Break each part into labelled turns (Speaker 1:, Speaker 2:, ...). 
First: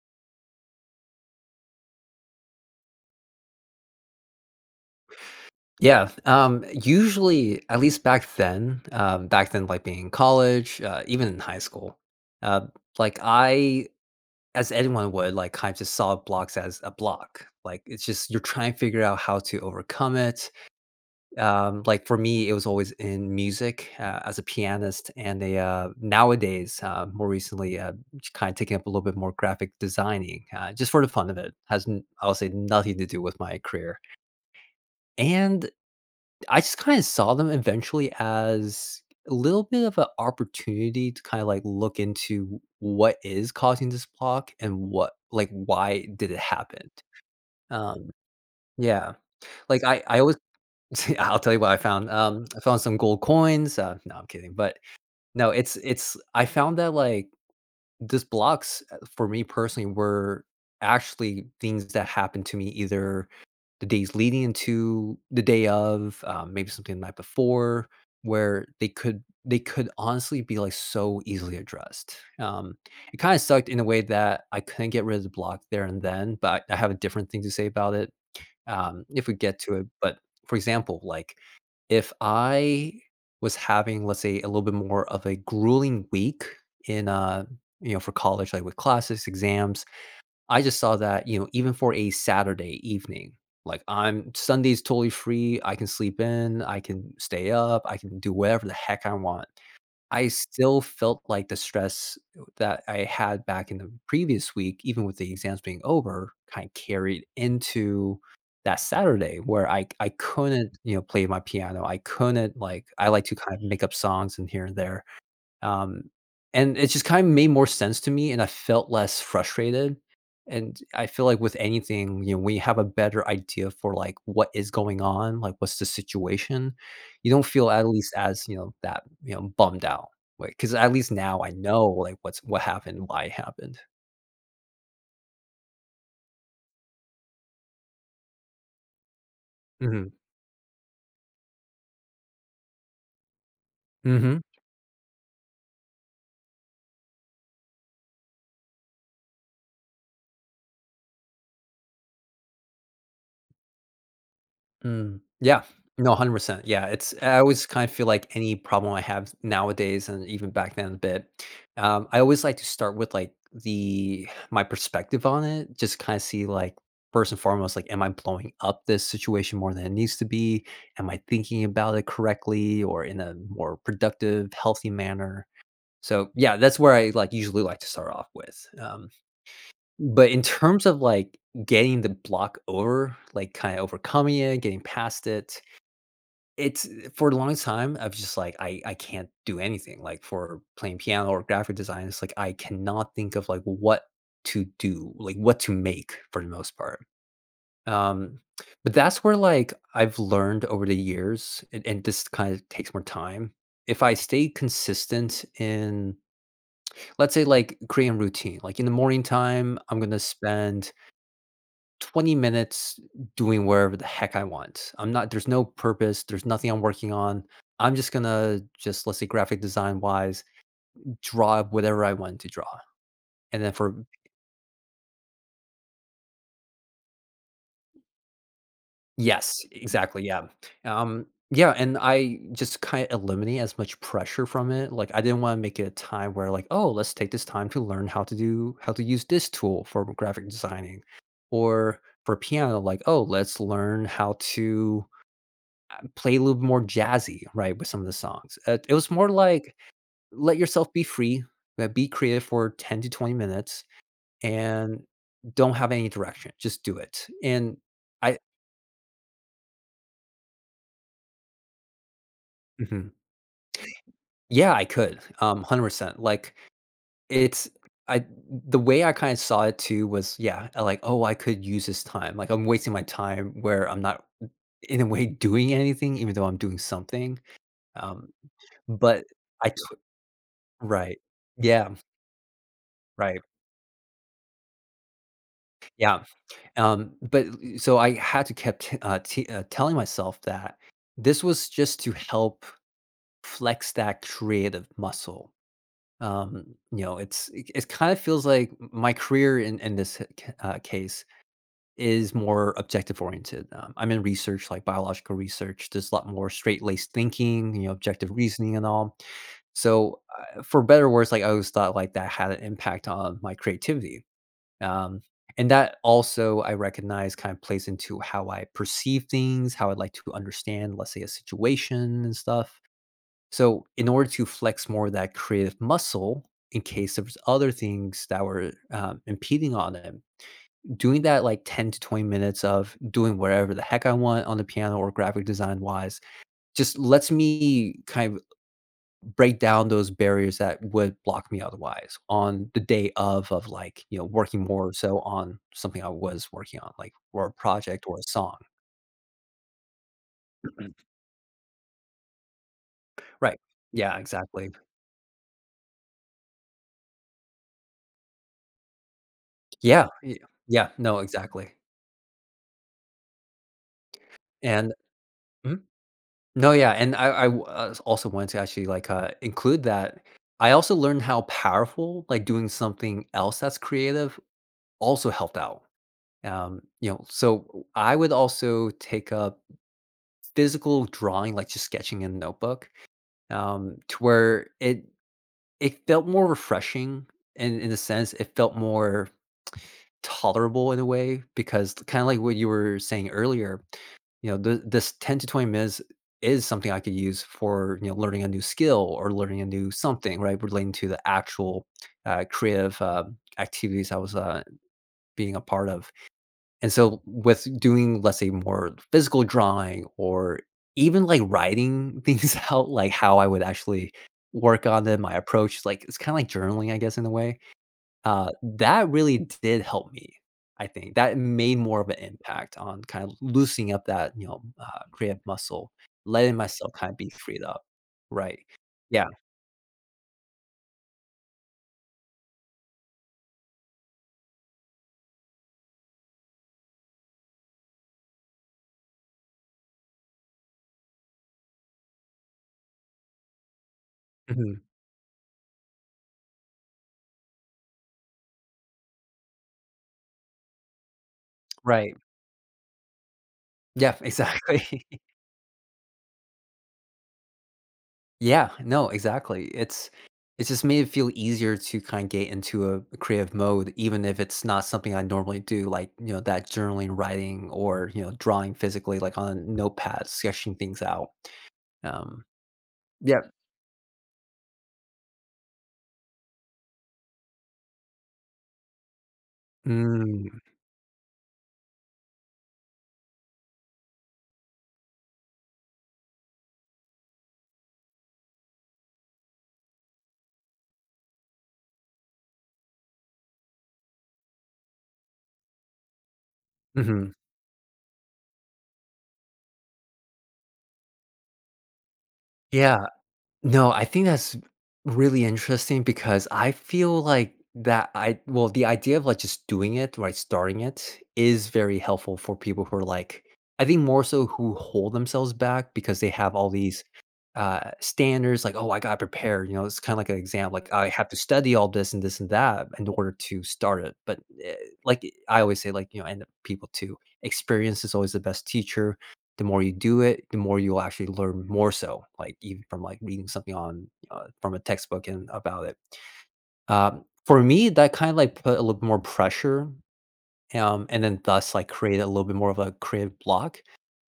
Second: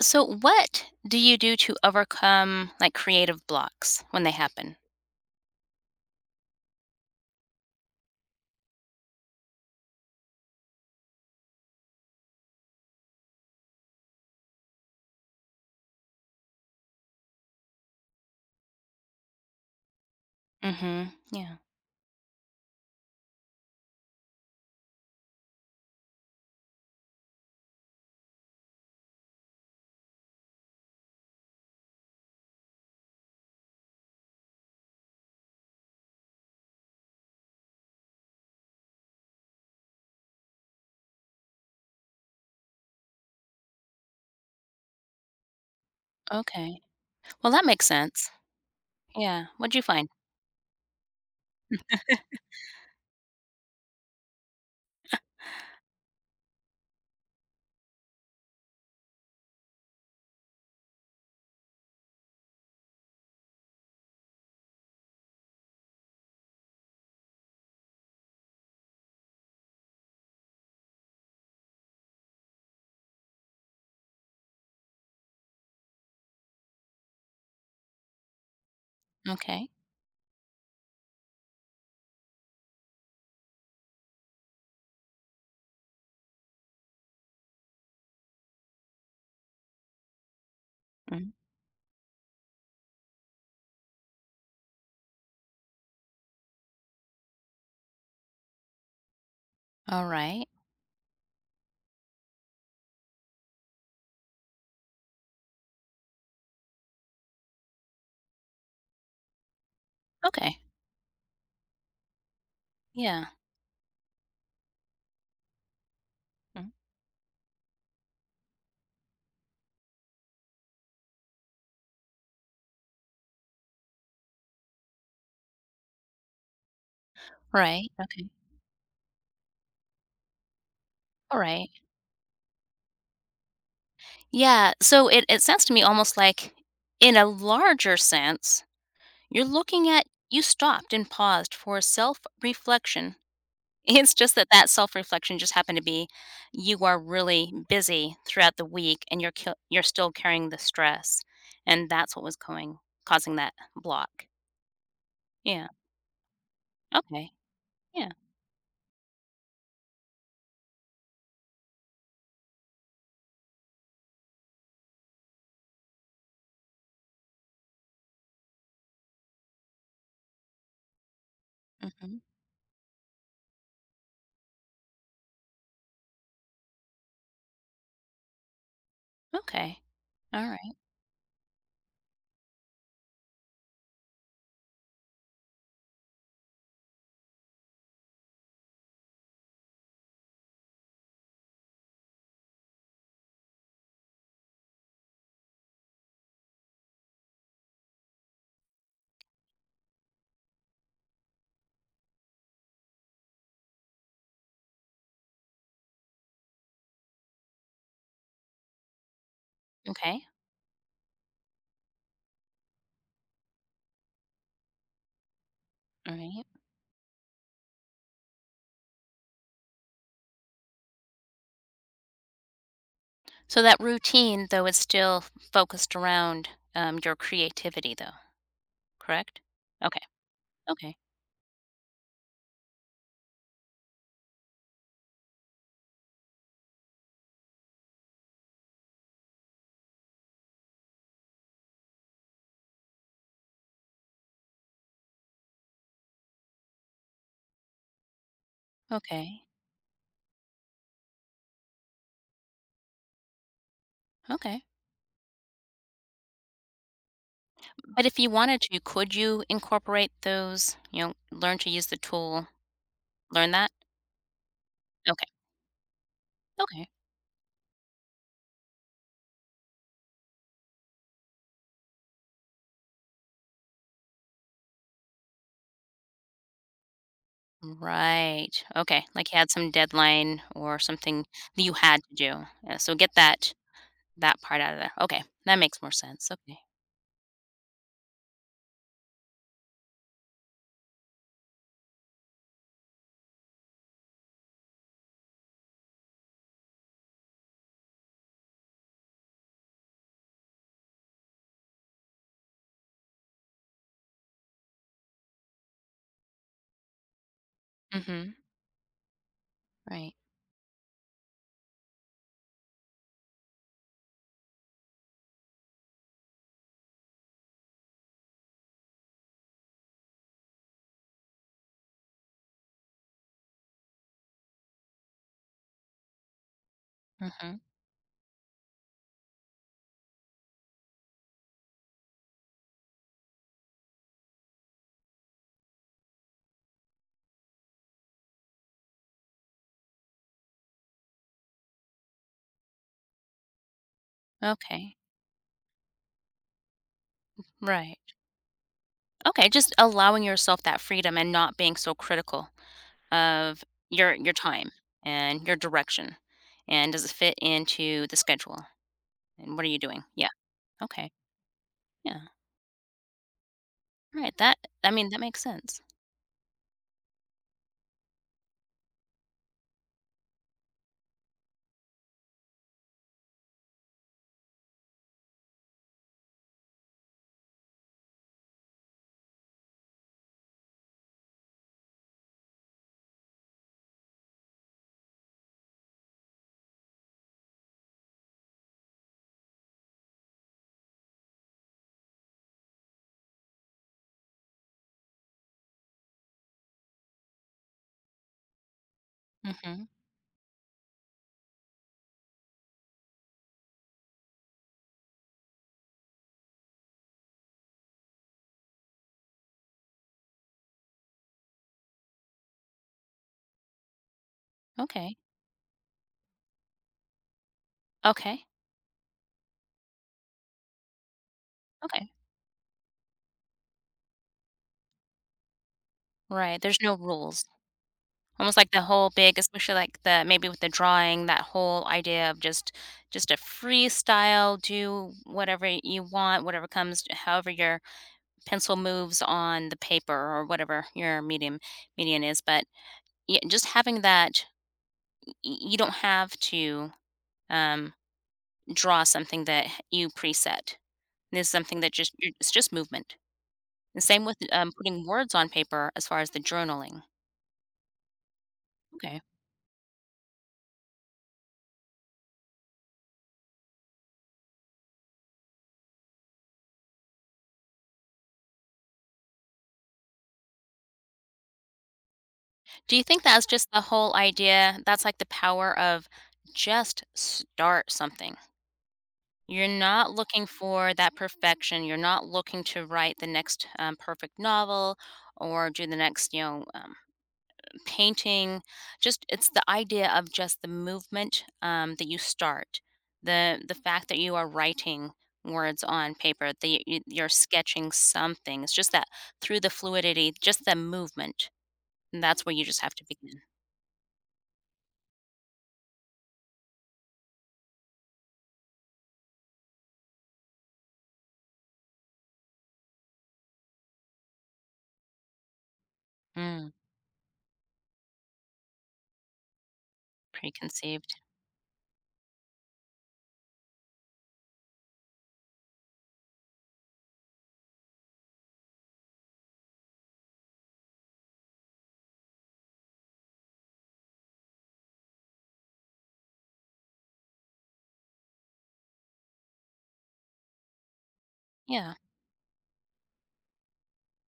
Speaker 1: So, what do you do to overcome like creative blocks when they happen?
Speaker 2: Yeah, usually, at least back then, like being in college, even in high school, uh, like I, as anyone would, like kind of just saw blocks as a block. Like it's just you're trying to figure out how to overcome it.
Speaker 1: Mm-hmm. Yeah.
Speaker 2: Like for me, it was always in music as a pianist, and a nowadays, more recently, kind of taking up a little bit more graphic designing, just for the fun of it. I'll say nothing to do with my career and I just kinda saw them eventually as a little bit of an opportunity to kinda, like, look into what is causing this block and what, like, why did it
Speaker 1: Okay.
Speaker 2: happen?
Speaker 1: Well, that makes
Speaker 2: Um,
Speaker 1: sense.
Speaker 2: yeah.
Speaker 1: Yeah. What'd you
Speaker 2: Like, I
Speaker 1: find?
Speaker 2: I always I'll tell you what I found. I found some gold coins. Uh, no, I'm kidding, but no, it's I found that, like, these blocks, for me personally, were actually things that happened to me either the days leading into the day of, maybe something the night before, where they could honestly be, like, so easily addressed. It kinda sucked in a way that I couldn't get rid of the block there and then, but I have a different thing to say about it, if we get
Speaker 1: Okay.
Speaker 2: to it. But, for example, like if I was having, let's say, a little bit more of a grueling week in, you know, for college, like with classes, exams, I just saw that,
Speaker 1: Mhm.
Speaker 2: you know, even for a Saturday evening, like I'm Sunday's totally free. I can sleep in, I can stay up, I can do whatever the heck I want.
Speaker 1: All
Speaker 2: I
Speaker 1: right.
Speaker 2: still felt like the stress that I had back in the previous week, even with the exams being over, kind of carried into that Saturday where I
Speaker 1: Okay.
Speaker 2: couldn't, you know, play my piano. I couldn't, like, I like
Speaker 1: Yeah.
Speaker 2: to kind of make up songs and here and there. Um,
Speaker 1: Mm.
Speaker 2: and it just kind of made more sense to me, and I felt less frustrated. And I feel like with anything, you know, when you have a better idea for, like, what is going on, like, what's the situation, you don't feel, at
Speaker 1: Right.
Speaker 2: least,
Speaker 1: Okay.
Speaker 2: as, you know, that, you know, bummed out. Like, because at least
Speaker 1: All
Speaker 2: now I
Speaker 1: right.
Speaker 2: know, like, what's what happened, why it happened.
Speaker 1: Yeah. So it sounds to me almost like, in a larger sense, you're looking at
Speaker 2: Hmm.
Speaker 1: you stopped and paused for self reflection. It's just
Speaker 2: Hmm.
Speaker 1: that that self-reflection just happened to be, you are really busy throughout the week and you're still carrying the stress, and that's what was going causing that block.
Speaker 2: Mm, yeah.
Speaker 1: Yeah,
Speaker 2: No, 100%. Yeah, it's
Speaker 1: okay,
Speaker 2: I always kind of feel
Speaker 1: yeah,
Speaker 2: like any problem I have nowadays and even back then a bit, I always like to start with, like, the my perspective on it, just kinda see, like, first and foremost, like, am I blowing up this situation more than it needs to be? Am I thinking about it
Speaker 1: mhm,
Speaker 2: correctly or in a more productive, healthy manner? So, yeah, that's where I, like, usually like to start off with. Um,
Speaker 1: okay,
Speaker 2: but in
Speaker 1: alright,
Speaker 2: terms of, like, getting the block over, like, kinda overcoming it, getting past it, it's for the longest time, I've just, like, I can't do anything, like, for playing piano or graphic design, it's, like, I cannot think of, like, what to do, like, what to make for the most part. Um, but that's where, like, I've learned over the years, and this kind of takes more time. If I stay consistent in, let's say, like, creating routine, like, in the morning time, I'm gonna
Speaker 1: okay,
Speaker 2: spend 20 minutes doing wherever the heck I want. I'm not there's no purpose,
Speaker 1: alright.
Speaker 2: there's nothing I'm working on. I'm just gonna just, let's say, graphic design wise, draw whatever I want to draw.
Speaker 1: So
Speaker 2: And then
Speaker 1: that
Speaker 2: for
Speaker 1: routine, though, is still focused around, your creativity, though, correct?
Speaker 2: Yes,
Speaker 1: Okay,
Speaker 2: exactly. Yeah.
Speaker 1: okay,
Speaker 2: Um yeah, and I just kind of eliminate as much pressure from it. Like I didn't want to make it a time where, like, oh, let's take this time to learn how to use this tool for graphic designing or for piano, like, oh, let's learn how to play a little more jazzy, right, with some of the songs. It was more
Speaker 1: okay,
Speaker 2: like let yourself be free, be creative for 10 to 20 minutes
Speaker 1: okay.
Speaker 2: and don't have any direction. Just do it. And
Speaker 1: But if you
Speaker 2: I
Speaker 1: wanted to, could you incorporate those, you know, learn to use the tool,
Speaker 2: Mhm.
Speaker 1: learn that?
Speaker 2: Yeah, I could. 100%. Like
Speaker 1: Okay.
Speaker 2: it's I the way I kind of saw it too was, yeah, like, oh, I could use this time. Like I'm wasting my time where I'm not, in a way, doing anything even though I'm doing something. Um
Speaker 1: Right. Okay.
Speaker 2: but
Speaker 1: Like you had
Speaker 2: I
Speaker 1: some
Speaker 2: t-
Speaker 1: deadline or
Speaker 2: right.
Speaker 1: something that you
Speaker 2: Yeah,
Speaker 1: had to do. Yeah, so get
Speaker 2: right.
Speaker 1: that part out of there. Okay. That makes more
Speaker 2: Yeah.
Speaker 1: sense. Okay.
Speaker 2: But so I had to kept telling myself that this was just to help flex that creative muscle. You know, it's it, it kind of feels like my career in this case is more objective oriented. I'm in research, like biological research. There's a lot more straight laced thinking, you know, objective
Speaker 1: Mhm.
Speaker 2: reasoning and all.
Speaker 1: Right.
Speaker 2: So, for better or worse, like I always thought like that had an impact on my creativity, um, and that also I recognize kind of plays into how I perceive things, how I'd like to understand, let's say, a situation and stuff. So, in order to flex more of that creative muscle, in case there's
Speaker 1: Mhm.
Speaker 2: other things that were impeding on it, doing that, like, 10 to 20 minutes of doing whatever the heck I want on the piano or graphic design wise just lets me kind break down those barriers that would block me otherwise on the day of like, you know, working more
Speaker 1: Okay.
Speaker 2: so on something I was working on, like or a
Speaker 1: Right.
Speaker 2: project or a song.
Speaker 1: Okay, just allowing yourself that
Speaker 2: Mhm.
Speaker 1: freedom and not being so critical
Speaker 2: Right.
Speaker 1: of your
Speaker 2: Yeah,
Speaker 1: your time
Speaker 2: exactly.
Speaker 1: and your direction. And does it fit into the schedule? And what are you doing?
Speaker 2: Yeah,
Speaker 1: Yeah.
Speaker 2: y yeah,
Speaker 1: Okay.
Speaker 2: no, exactly.
Speaker 1: Yeah. Right. That I
Speaker 2: And
Speaker 1: mean that makes sense.
Speaker 2: Mhm. No, yeah, and I also wanted to actually, like, include that. I also learned how powerful, like, doing something else that's creative also helped out. You know, so I would also take up physical drawing, like, just sketching in a notebook, to where it felt more refreshing in a sense. It felt more tolerable in a way because kind of like what you were saying earlier, you know, this 10 to 20 minutes is something I could use for, you know, learning a new skill or learning a
Speaker 1: Mhm.
Speaker 2: new something, right? Relating to the actual creative activities I was being a part of. And so with doing, let's say, more physical drawing or even like writing things out, like how I would actually work on
Speaker 1: Okay.
Speaker 2: them, my approach, like it's kind of like journaling, I guess, in a way.
Speaker 1: Okay.
Speaker 2: That really did help me. I think that made more of
Speaker 1: Okay.
Speaker 2: an impact on kind of loosening up that, you know, creative muscle, letting
Speaker 1: Right. There's
Speaker 2: myself
Speaker 1: no
Speaker 2: kind of be
Speaker 1: rules.
Speaker 2: freed up.
Speaker 1: Almost
Speaker 2: Right.
Speaker 1: like the whole
Speaker 2: Yeah.
Speaker 1: big, especially like the maybe with the drawing, that whole idea of just a freestyle, do whatever you want, whatever comes however your pencil moves on the paper or whatever your medium is, but, yeah, just having that
Speaker 2: Mhm.
Speaker 1: y you don't have to, um, draw something that you preset. This is something that just
Speaker 2: Right.
Speaker 1: it's just movement. The
Speaker 2: Yeah.
Speaker 1: same with, putting
Speaker 2: Exactly.
Speaker 1: words on paper as far as the journaling.
Speaker 2: Yeah, no,
Speaker 1: Okay.
Speaker 2: exactly. It's just made it feel easier to kind of get into a creative mode, even if it's not something I normally do, like, you know, that journaling, writing, or, you know, drawing physically, like on a notepad, sketching things out. Um,
Speaker 1: Do you think
Speaker 2: yeah.
Speaker 1: that's just the whole idea that's, like, the power of just start something? You're not looking
Speaker 2: Mm,
Speaker 1: for that perfection, you're not looking to write the next, perfect novel or do the next, you know, painting. Just it's the idea of just the movement, that you start. The fact that you are writing words on paper, that you're
Speaker 2: mhm.
Speaker 1: sketching something. It's just that through the fluidity, just the movement. And that's where you just have to
Speaker 2: Yeah.
Speaker 1: begin.
Speaker 2: No, I think that's really interesting because I feel like that I well, the idea of like just doing it, right, starting it is very helpful for people who are like, I think more so, who hold themselves back because they have
Speaker 1: Mm,
Speaker 2: all these standards like, oh, I gotta prepare, you know, it's kind of like an exam, like I
Speaker 1: preconceived.
Speaker 2: have to study all this and this and that in order to start it. But like I always say, like, you know, and people too, experience is always the best teacher, the more you do it, the more you'll actually learn more so, like, even from, like, reading something on, from a textbook and about it. For me, that kind of, like, put a little bit more pressure, and then thus, like,
Speaker 1: Yeah.
Speaker 2: created a little bit more of a creative block,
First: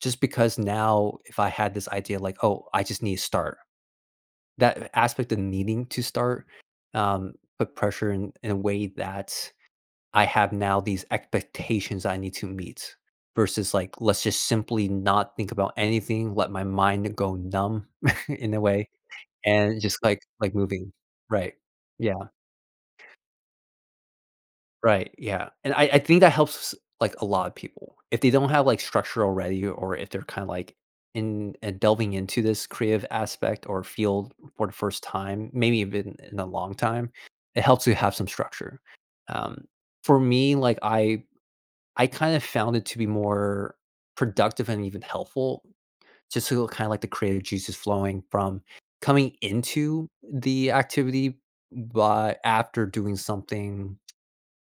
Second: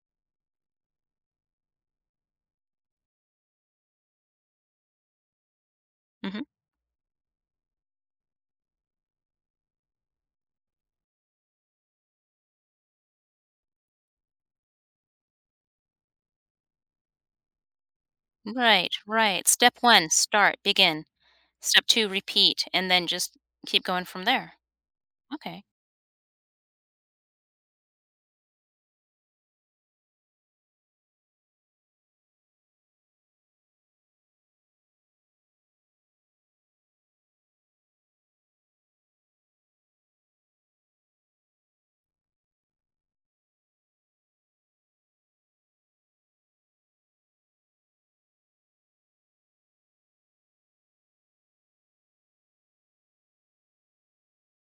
Speaker 2: just because now if I had this idea like, "Oh, I just need to start," that aspect of needing to
Speaker 1: Mhm.
Speaker 2: start, um, put pressure in a way that I have now these expectations I need to meet versus like, let's just simply not think about anything, let my mind go numb in a way
Speaker 1: Right, right. Step
Speaker 2: and just
Speaker 1: 1,
Speaker 2: like
Speaker 1: start,
Speaker 2: moving.
Speaker 1: begin.
Speaker 2: Right.
Speaker 1: Step 2,
Speaker 2: Yeah.
Speaker 1: repeat, and then just keep going from there.
Speaker 2: Right. Yeah.
Speaker 1: Okay.
Speaker 2: And I think that helps like a lot of people. If they don't have like structure already or if they're kind of like in and delving into this creative aspect or field for the first time, maybe even in a long time, it helps to have some structure. Um, for me, I kind of found it to be more productive and even helpful just to kind of like the creative juices flowing from coming into the activity, but after doing something,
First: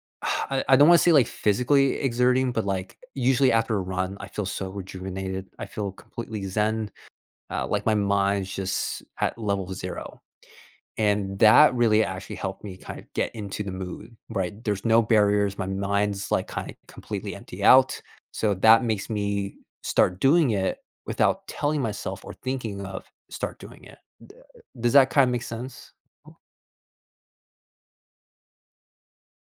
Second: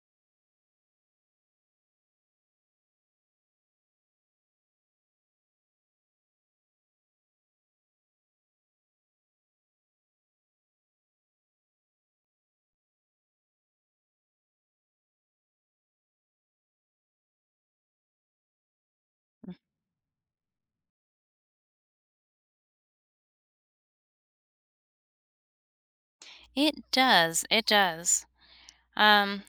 Speaker 2: I don't want to say like physically exerting, but like usually after a run, I feel so rejuvenated. I feel completely zen. Like my mind's just at level zero. And that really actually helped me kind of get into the mood, right? There's no barriers. My mind's like kind of completely empty out. So that makes me start doing it without telling myself or thinking of start doing it. D- Does that kind of make sense?
Speaker 1: It does, it does. Um,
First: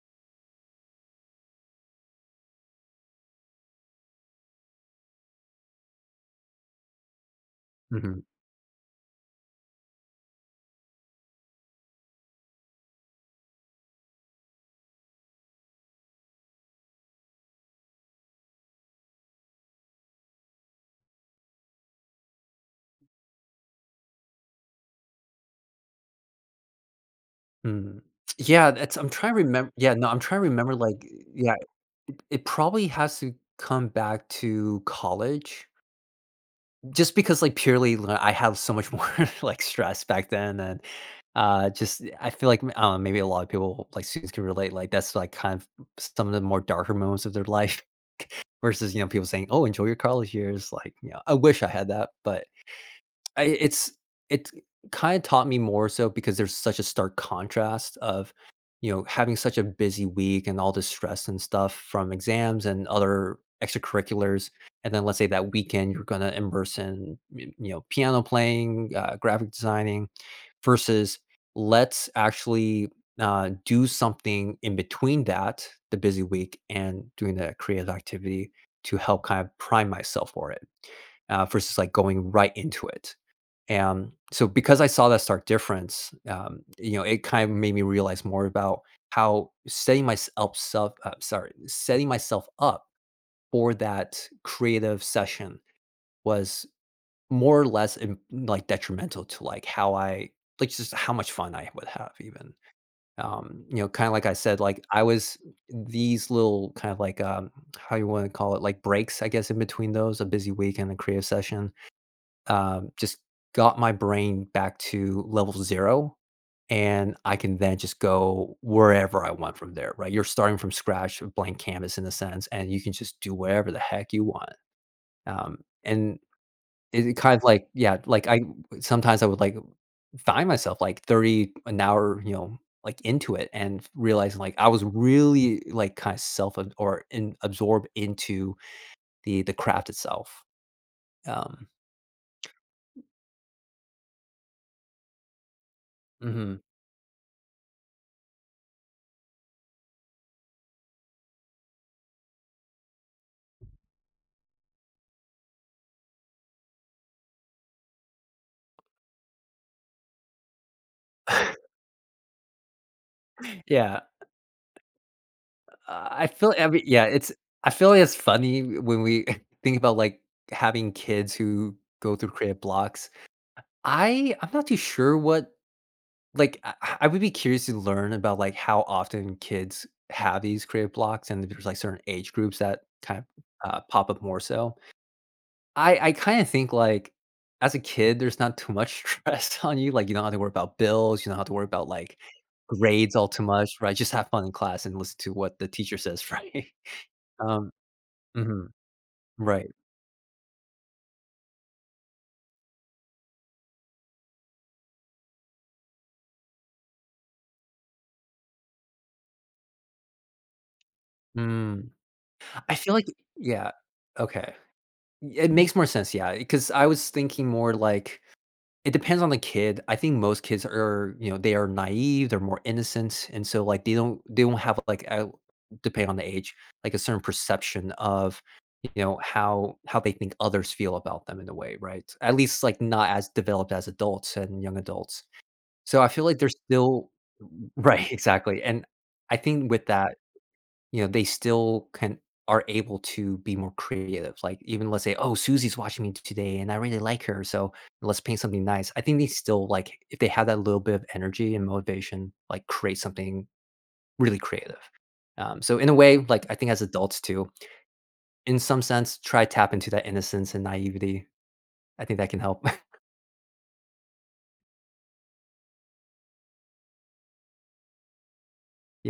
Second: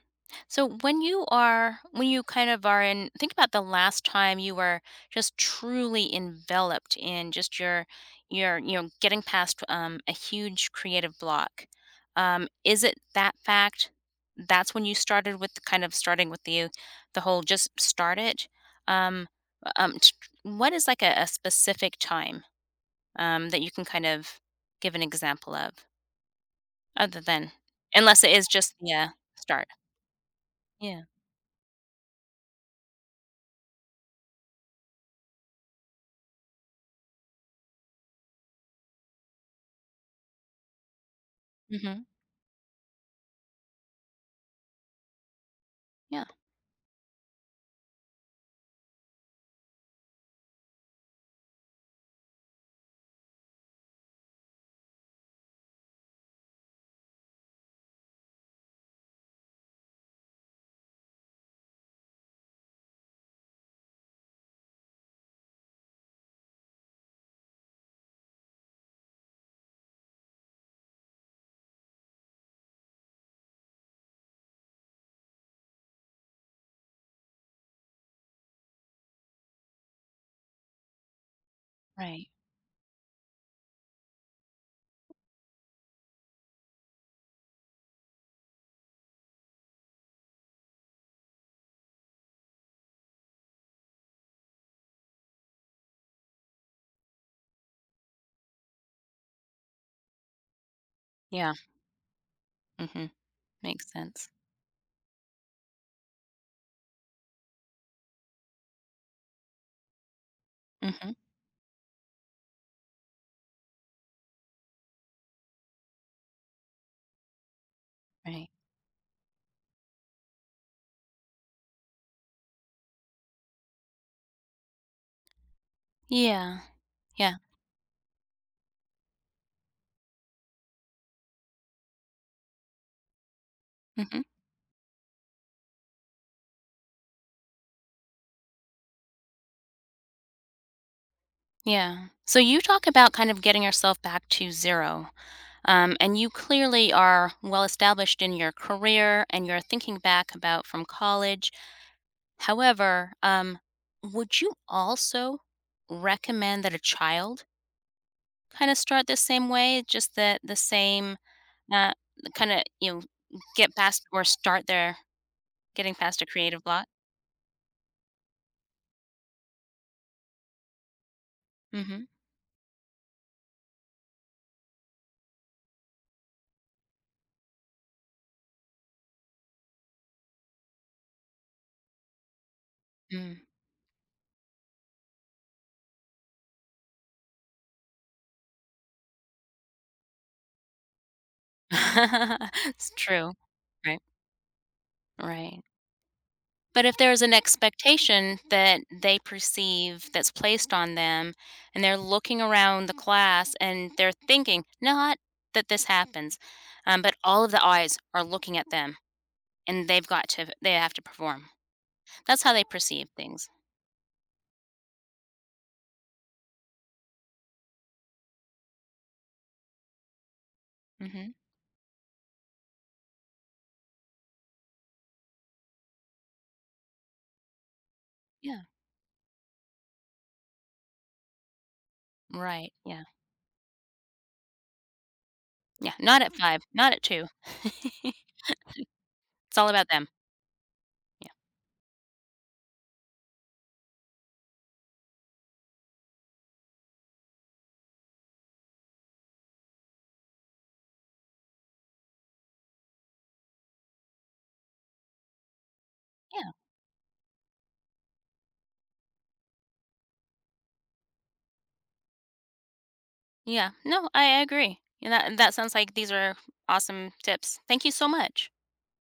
Speaker 1: so when you are, when you kind of are in, think about the last time you were just truly enveloped in just
Speaker 2: Mhm.
Speaker 1: your, you know, getting past a huge creative block. Is it that fact? That's when you started with the kind of starting with the whole just start it. Um, um, t- what is like a specific time that you can kind of give an example of, other than,
Speaker 2: Mm.
Speaker 1: unless it is
Speaker 2: Yeah,
Speaker 1: just
Speaker 2: that's
Speaker 1: yeah
Speaker 2: I'm trying to
Speaker 1: start.
Speaker 2: remember. Yeah, no, I'm trying to remember
Speaker 1: Yeah.
Speaker 2: like yeah, it probably has to come back to college. Just because, like, purely, li I have so much more, like, stress back then and, just
Speaker 1: Mhm.
Speaker 2: I feel like, I maybe a lot of people, like, students can relate, like, that's, like, kind of
Speaker 1: Yeah,
Speaker 2: some of the more darker moments of their life versus, you know, people saying, "Oh, enjoy your college years," like, you know, I wish I had that, but I it's it kinda taught me more so because there's such a stark contrast of, you know, having such a busy week and all the stress and stuff from exams and other extracurriculars, and then let's say that weekend you're gonna immerse in, y you know, piano playing, graphic designing versus let's actually, do something in between that, the busy week, and doing that creative activity to help kind of prime myself for it, versus, like,
Speaker 1: right.
Speaker 2: going right into it. And so because I saw that stark difference, you know, it kind of made me realize more about how setting myself up for that creative session was more or less like detrimental to like how I like just how much
Speaker 1: Yeah,
Speaker 2: fun I would have even.
Speaker 1: mhm,
Speaker 2: You
Speaker 1: makes
Speaker 2: know, kind of like
Speaker 1: sense.
Speaker 2: I said, like I was these little kind of like how you want to call it, like breaks, I guess, in between those, a busy week and a
Speaker 1: Mhm,
Speaker 2: creative session, just got my brain back to level 0, and I can then just
Speaker 1: right.
Speaker 2: go wherever I want from there, right? You're starting from scratch, a blank canvas in a sense, and you can just do whatever the heck you want, um, and
Speaker 1: Yeah,
Speaker 2: it
Speaker 1: yeah,
Speaker 2: kind of like yeah, like, I sometimes I would, like, find myself, like, 30 an hour, you know, like, into it and
Speaker 1: mhm,
Speaker 2: realizing, like, I was really, like, kinda self ab or in absorbed into the craft itself. Um,
Speaker 1: yeah. So you talk about kind of getting yourself back to 0, and you
Speaker 2: mhm.
Speaker 1: clearly are well established in your career and you're thinking back about from college. However, would you also recommend that a child kinda start the same way, just the same, uh, kinda, you know, get
Speaker 2: Yeah.
Speaker 1: past or start their getting past a
Speaker 2: I feel
Speaker 1: creative
Speaker 2: I mean,
Speaker 1: block?
Speaker 2: yeah, it's I feel like it's funny when we think about, like, having kids who
Speaker 1: Mhm.
Speaker 2: go through creative blocks. I'm not too sure what like, I would be curious to learn about, like, how often kids have these creative blocks and if there's, like, certain age groups that kind
Speaker 1: Mm.
Speaker 2: of, pop up more so. I kinda think, like, as a kid, there's not too much stress on you, like, you don't have to worry about bills, you don't have to worry about, like,
Speaker 1: It's
Speaker 2: grades all
Speaker 1: true.
Speaker 2: too much, right?
Speaker 1: Right,
Speaker 2: Just have fun in class and listen to what
Speaker 1: right.
Speaker 2: the teacher says, right?
Speaker 1: But if there's an
Speaker 2: Um.
Speaker 1: expectation
Speaker 2: Mhm.
Speaker 1: that they
Speaker 2: Right.
Speaker 1: perceive that's placed on them, and they're looking around the class and they're thinking, not that this happens, but all of the eyes are looking at them and they have to perform.
Speaker 2: Mm.
Speaker 1: That's how they
Speaker 2: I feel like
Speaker 1: perceive things.
Speaker 2: yeah. Okay. It makes more sense, yeah, because I was thinking more like it depends on the kid. I think most kids are, you
Speaker 1: Mhm.
Speaker 2: know, they are naive, they're more innocent, and so, like, they don't have, like, depending on the age, like, a certain perception of,
Speaker 1: Yeah.
Speaker 2: you know, how they think others feel about them in a way, right? At least,
Speaker 1: Right.
Speaker 2: like,
Speaker 1: Yeah.
Speaker 2: not as developed as adults and young adults.
Speaker 1: Yeah.
Speaker 2: So I
Speaker 1: Not
Speaker 2: feel
Speaker 1: at
Speaker 2: like they're
Speaker 1: 5, not at
Speaker 2: still.
Speaker 1: 2.
Speaker 2: Right, exactly, and I
Speaker 1: It's all
Speaker 2: think
Speaker 1: about
Speaker 2: with
Speaker 1: them.
Speaker 2: that. You know, they
Speaker 1: Yeah.
Speaker 2: still can are able to be more creative. Like even let's say, "Oh, Susie's watching me today and I really like her, so let's paint something nice." I think they still like if they have that little bit of energy and motivation, like create something really creative. So in a way, like
Speaker 1: Yeah.
Speaker 2: I think as adults too, in some sense, try tap into that innocence and naivety. I think that can help.
Speaker 1: Yeah. No, I agree. And that that sounds like these are awesome tips. Thank you so much.